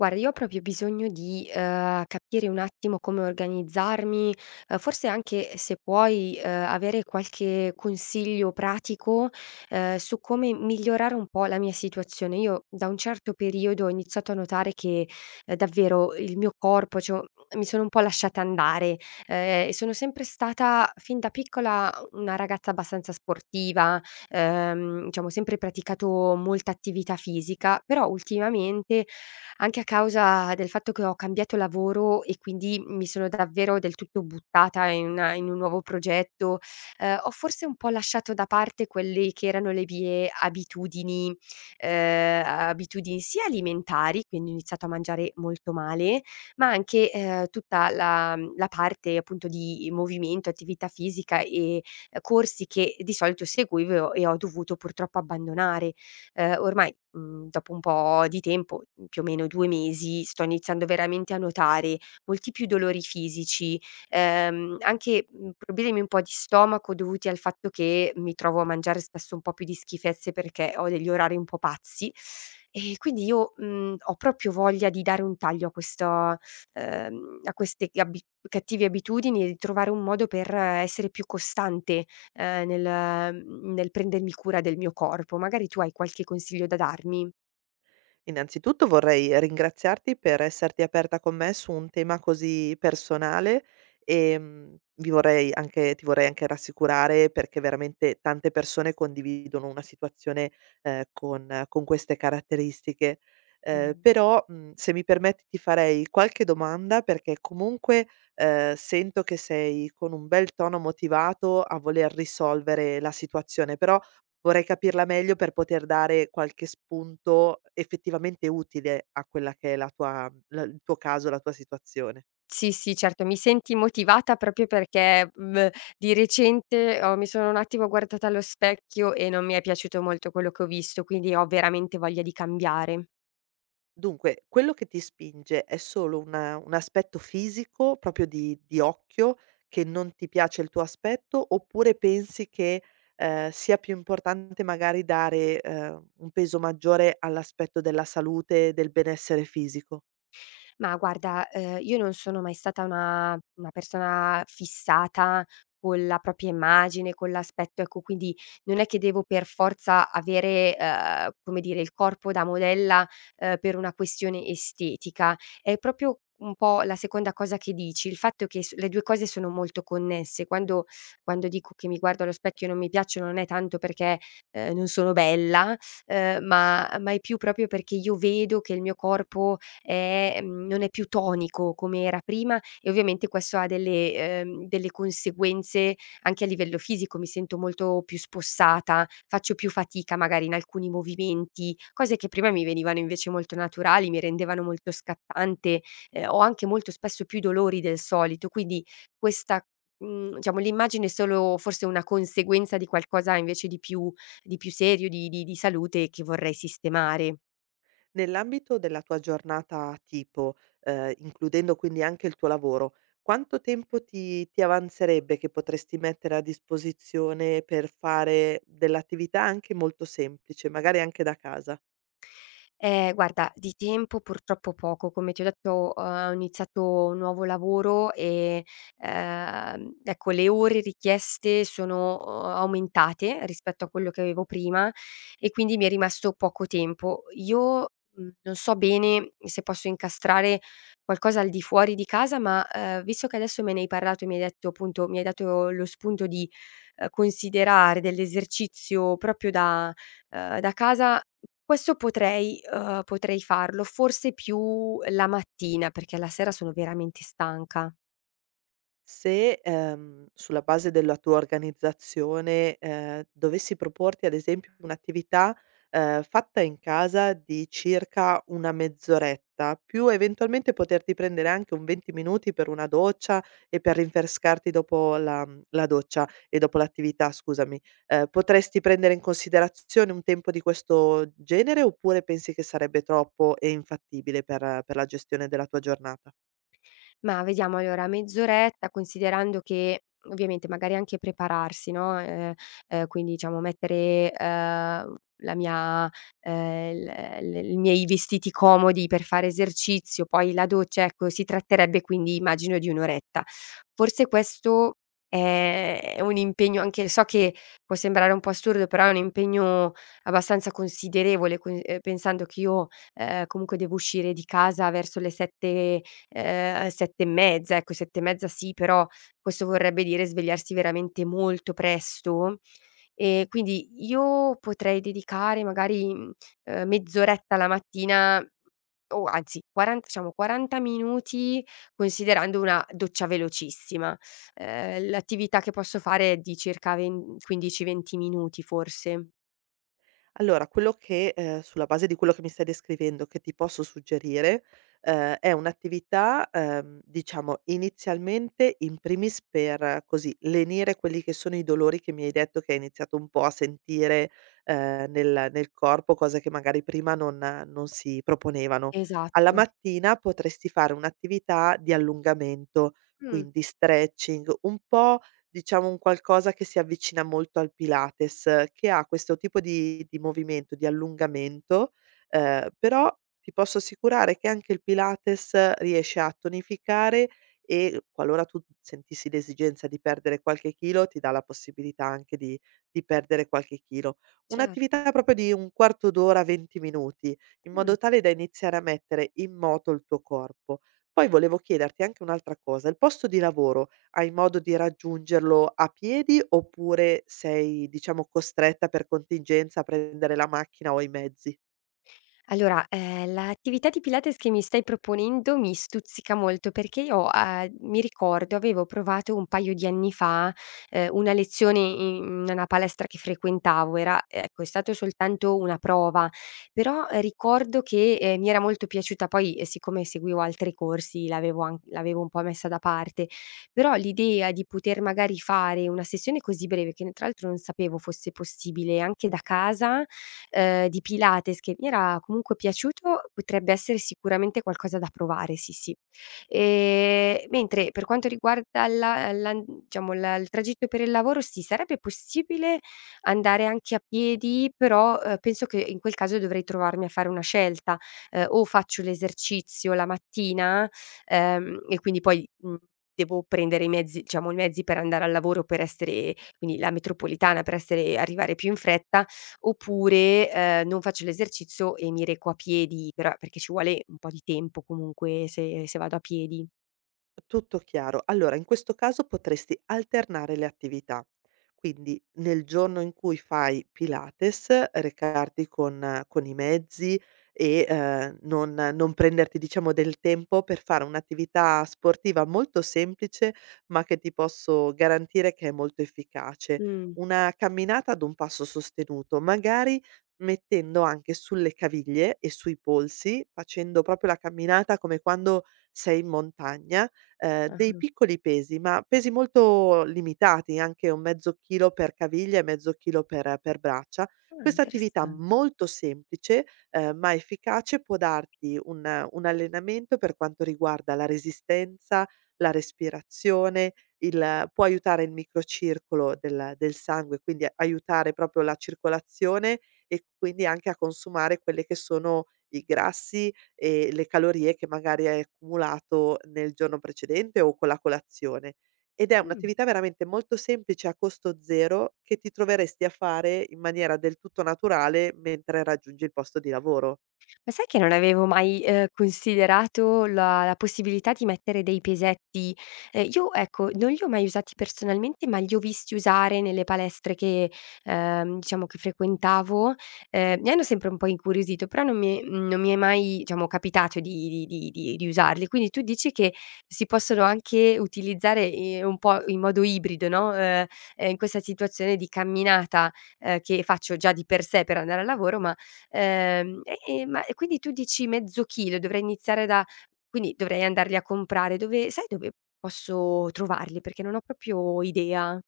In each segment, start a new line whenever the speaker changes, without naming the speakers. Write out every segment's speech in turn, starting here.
Guarda, io ho proprio bisogno di capire un attimo come organizzarmi, forse anche se puoi avere qualche consiglio pratico su come migliorare un po' la mia situazione. Io da un certo periodo ho iniziato a notare che davvero il mio corpo, cioè mi sono un po' lasciata andare. E sono sempre stata fin da piccola una ragazza abbastanza sportiva. Diciamo sempre praticato molta attività fisica, però ultimamente, anche a causa del fatto che ho cambiato lavoro e quindi mi sono davvero del tutto buttata in una in un nuovo progetto. Ho forse un po' lasciato da parte quelli che erano le mie abitudini sia alimentari, quindi ho iniziato a mangiare molto male, ma anche tutta la parte appunto di movimento, attività fisica e corsi che di solito seguivo e ho dovuto purtroppo abbandonare. Ormai, dopo un po' di tempo, più o meno 2 mesi, sto iniziando veramente a notare molti più dolori fisici anche problemi un po' di stomaco dovuti al fatto che mi trovo a mangiare spesso un po' più di schifezze perché ho degli orari un po' pazzi. E quindi io ho proprio voglia di dare un taglio a questo a queste abi cattive abitudini e di trovare un modo per essere più costante nel nel prendermi cura del mio corpo. Magari tu hai qualche consiglio da darmi?
Innanzitutto vorrei ringraziarti per esserti aperta con me su un tema così personale e ti vorrei anche rassicurare perché veramente tante persone condividono una situazione con queste caratteristiche.
Mh.
Però Se mi permetti ti farei qualche domanda perché comunque sento che sei con un bel tono motivato a voler risolvere la situazione, però vorrei capirla meglio per poter dare qualche spunto effettivamente utile a quella che è la tua la il tuo caso, la tua situazione.
Sì, sì, certo, mi senti motivata proprio perché di recente ho mi sono un attimo guardata allo specchio e non mi è piaciuto molto quello che ho visto, quindi ho veramente voglia di cambiare.
Dunque, quello che ti spinge è solo una un aspetto fisico, proprio di occhio, che non ti piace il tuo aspetto, oppure pensi che, sia più importante magari dare, un peso maggiore all'aspetto della salute, del benessere fisico?
Ma guarda, io non sono mai stata una persona fissata con la propria immagine, con l'aspetto, ecco, quindi non è che devo per forza avere come dire, il corpo da modella, per una questione estetica. È proprio un po' la seconda cosa che dici, il fatto che s le 2 cose sono molto connesse. Quando dico che mi guardo allo specchio e non mi piaccio, non è tanto perché non sono bella, ma è più proprio perché io vedo che il mio corpo non è più tonico come era prima e ovviamente questo ha delle conseguenze anche a livello fisico. Mi sento molto più spossata, faccio più fatica magari in alcuni movimenti, cose che prima mi venivano invece molto naturali, mi rendevano molto scattante. Ho anche molto spesso più dolori del solito, quindi questa, mhmm, diciamo l'immagine è solo forse una conseguenza di qualcosa invece di più serio, di salute che vorrei sistemare.
Nell'ambito della tua giornata tipo, includendo quindi anche il tuo lavoro, quanto tempo ti avanzerebbe che potresti mettere a disposizione per fare dell'attività anche molto semplice, magari anche da casa?
Guarda, di tempo purtroppo poco. Come ti ho detto, ho iniziato un nuovo lavoro e ecco, le ore richieste sono aumentate rispetto a quello che avevo prima e quindi mi è rimasto poco tempo. Io non so bene se posso incastrare qualcosa al di fuori di casa, ma visto che adesso me ne hai parlato e mi hai dato lo spunto di considerare dell'esercizio proprio da casa. Questo potrei farlo, forse più la mattina, perché la sera sono veramente stanca.
Se, sulla base della tua organizzazione, dovessi proporti ad esempio un'attività, fatta in casa di circa una mezz'oretta, più eventualmente poterti prendere anche un 20 minuti per una doccia e per rinfrescarti dopo la la doccia e dopo l'attività, scusami, potresti prendere in considerazione un tempo di questo genere, oppure pensi che sarebbe troppo e infattibile per la gestione della tua giornata?
Ma vediamo allora, mezz'oretta, considerando che ovviamente magari anche prepararsi, no quindi diciamo mettere la mia l l i miei vestiti comodi per fare esercizio, poi la doccia, ecco, si tratterebbe quindi immagino di 1 oretta. Forse questo è un impegno, anche so che può sembrare un po' assurdo, però è un impegno abbastanza considerevole, con pensando che io comunque devo uscire di casa verso le 7. 7 e mezza, ecco 7 e mezza, sì, però questo vorrebbe dire svegliarsi veramente molto presto. Quindi io potrei dedicare magari mezz'oretta la mattina, o anzi 40 minuti, considerando una doccia velocissima. L'attività che posso fare è di circa ven 15, 20 minuti forse.
Allora, quello che sulla base di quello che mi stai descrivendo, che ti posso suggerire, è un'attività, diciamo inizialmente in primis per, così, lenire quelli che sono i dolori che mi hai detto che hai iniziato un po' a sentire, nel corpo, cose che magari prima non si proponevano. Alla
Esatto.
mattina potresti fare un'attività di allungamento,
Mh,
quindi stretching, un po', diciamo, un qualcosa che si avvicina molto al Pilates, che ha questo tipo di movimento, di allungamento, però ti posso assicurare che anche il Pilates riesce a tonificare e qualora tu sentissi l'esigenza di perdere qualche chilo, ti dà la possibilità anche di perdere qualche chilo.
cer
Un'attività proprio di un quarto d'ora, 20 minuti, in
mh.
modo tale da iniziare a mettere in moto il tuo corpo. Poi volevo chiederti anche un'altra cosa: il posto di lavoro, hai modo di raggiungerlo a piedi oppure sei, diciamo, costretta per contingenza a prendere la macchina o i mezzi?
Allora, l'attività di Pilates che mi stai proponendo mi stuzzica molto perché io mi ricordo avevo provato un paio di anni fa, una lezione in una palestra che frequentavo, era ecco, è stato soltanto una prova, però ricordo che mi era molto piaciuta. Poi, siccome seguivo altri corsi l'avevo un po' messa da parte, però l'idea di poter magari fare una sessione così breve, che n tra l'altro non sapevo fosse possibile anche da casa, di Pilates che mi era comunque piaciuto, potrebbe essere sicuramente qualcosa da provare, sì, sì. Mentre per quanto riguarda la la diciamo la il tragitto per il lavoro, sì, sarebbe possibile andare anche a piedi, però penso che in quel caso dovrei trovarmi a fare una scelta. O faccio l'esercizio la mattina, e quindi poi devo prendere i mezzi per andare al lavoro, per essere quindi la metropolitana, per essere arrivare più in fretta. Oppure, non faccio l'esercizio e mi reco a piedi, però perché ci vuole un po' di tempo comunque se vado a piedi.
Tutto chiaro. Allora, in questo caso potresti alternare le attività. Quindi nel giorno in cui fai Pilates, recarti con i mezzi e, non prenderti, diciamo, del tempo per fare un'attività sportiva molto semplice, ma che ti posso garantire che è molto efficace.
Mh.
Una camminata ad un passo sostenuto, magari mettendo anche sulle caviglie e sui polsi, facendo proprio la camminata come quando sei in montagna, dei
Ah-ah.
piccoli pesi, ma pesi molto limitati, anche un mezzo chilo per caviglia e mezzo chilo per braccia.
Ah,
Questa attività
interessan
molto semplice, ma efficace, può darti un allenamento per quanto riguarda la resistenza, la respirazione, il può aiutare il microcircolo del sangue, quindi aiutare proprio la circolazione e quindi anche a consumare quelle che sono i grassi, le calorie che magari hai accumulato nel giorno precedente o con la colazione. Ed è
mh.
un'attività veramente molto semplice a costo zero che ti troveresti a fare in maniera del tutto naturale mentre raggiungi il posto di lavoro.
Ma sai che non avevo mai considerato la possibilità di mettere dei pesetti? Io ecco, non li ho mai usati personalmente, ma li ho visti usare nelle palestre che diciamo che frequentavo. Mi hanno sempre un po' incuriosito, però non mi è mai, diciamo, capitato di usarli. Quindi tu dici che si possono anche utilizzare un po' in modo ibrido, no in questa situazione di camminata che faccio già di per sé per andare al lavoro. Quindi tu dici mezzo chilo, dovrei iniziare da quindi dovrei andarli a comprare. Dove Sai dove posso trovarli? Perché non ho proprio idea.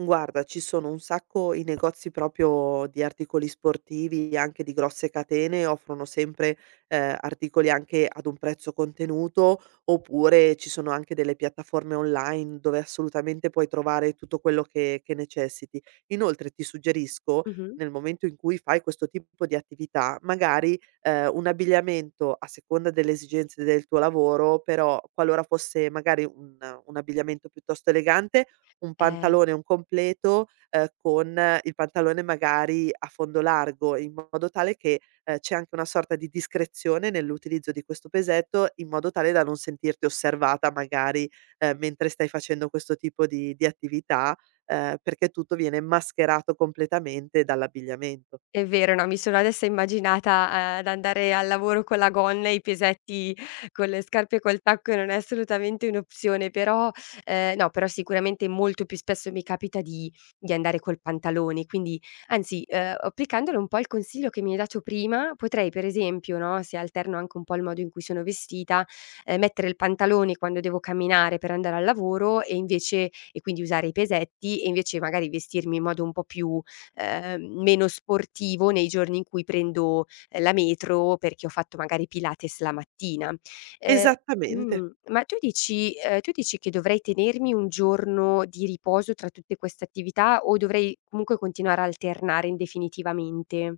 Guarda, ci sono un sacco i negozi proprio di articoli sportivi, anche di grosse catene, offrono sempre, articoli anche ad un prezzo contenuto, oppure ci sono anche delle piattaforme online dove assolutamente puoi trovare tutto quello che necessiti. Inoltre ti suggerisco,
Mh-mh.
nel momento in cui fai questo tipo di attività, magari, un abbigliamento a seconda delle esigenze del tuo lavoro, però qualora fosse magari un abbigliamento piuttosto elegante, un
Eh.
pantalone, un completo, con il pantalone magari a fondo largo, in modo tale che, c'è anche una sorta di discrezione nell'utilizzo di questo pesetto, in modo tale da non sentirti osservata magari, mentre stai facendo questo tipo di attività, perché tutto viene mascherato completamente dall'abbigliamento.
È vero, no, mi sono adesso immaginata ad andare al lavoro con la gonna e i piesetti con le scarpe e col tacco, e non è assolutamente un'opzione, però, no, però sicuramente molto più spesso mi capita di andare col pantalone. Quindi anzi applicandolo un po' il consiglio che mi hai dato prima, potrei per esempio, no, se alterno anche un po' il modo in cui sono vestita, mettere il pantalone quando devo camminare per andare al lavoro e quindi usare i pesetti, e invece magari vestirmi in modo un po' più meno sportivo nei giorni in cui prendo la metro perché ho fatto magari Pilates la mattina. Ehm
Esattamente.
ma tu dici che dovrei tenermi un giorno di riposo tra tutte queste attività o dovrei comunque continuare a alternare indefinitivamente?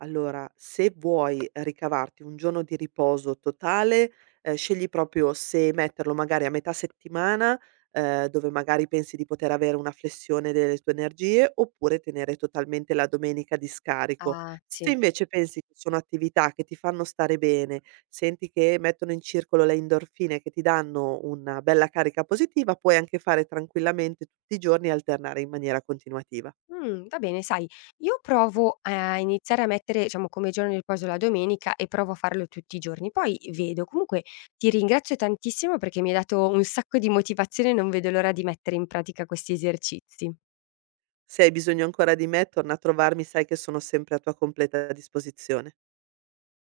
Allora, se vuoi ricavarti un giorno di riposo totale, scegli proprio se metterlo magari a metà settimana, dove magari pensi di poter avere una flessione delle tue energie, oppure tenere totalmente la domenica di scarico.
Ah,
Se
sì.
invece pensi che sono attività che ti fanno stare bene, senti che mettono in circolo le endorfine che ti danno una bella carica positiva, puoi anche fare tranquillamente tutti i giorni e alternare in maniera continuativa.
Va bene, sai, io provo a iniziare a mettere, diciamo, come giorno di riposo la domenica e provo a farlo tutti i giorni, poi vedo. Comunque ti ringrazio tantissimo perché mi hai dato un sacco di motivazione e non vedo l'ora di mettere in pratica questi esercizi.
Se hai bisogno ancora di me, torna a trovarmi, sai che sono sempre a tua completa disposizione.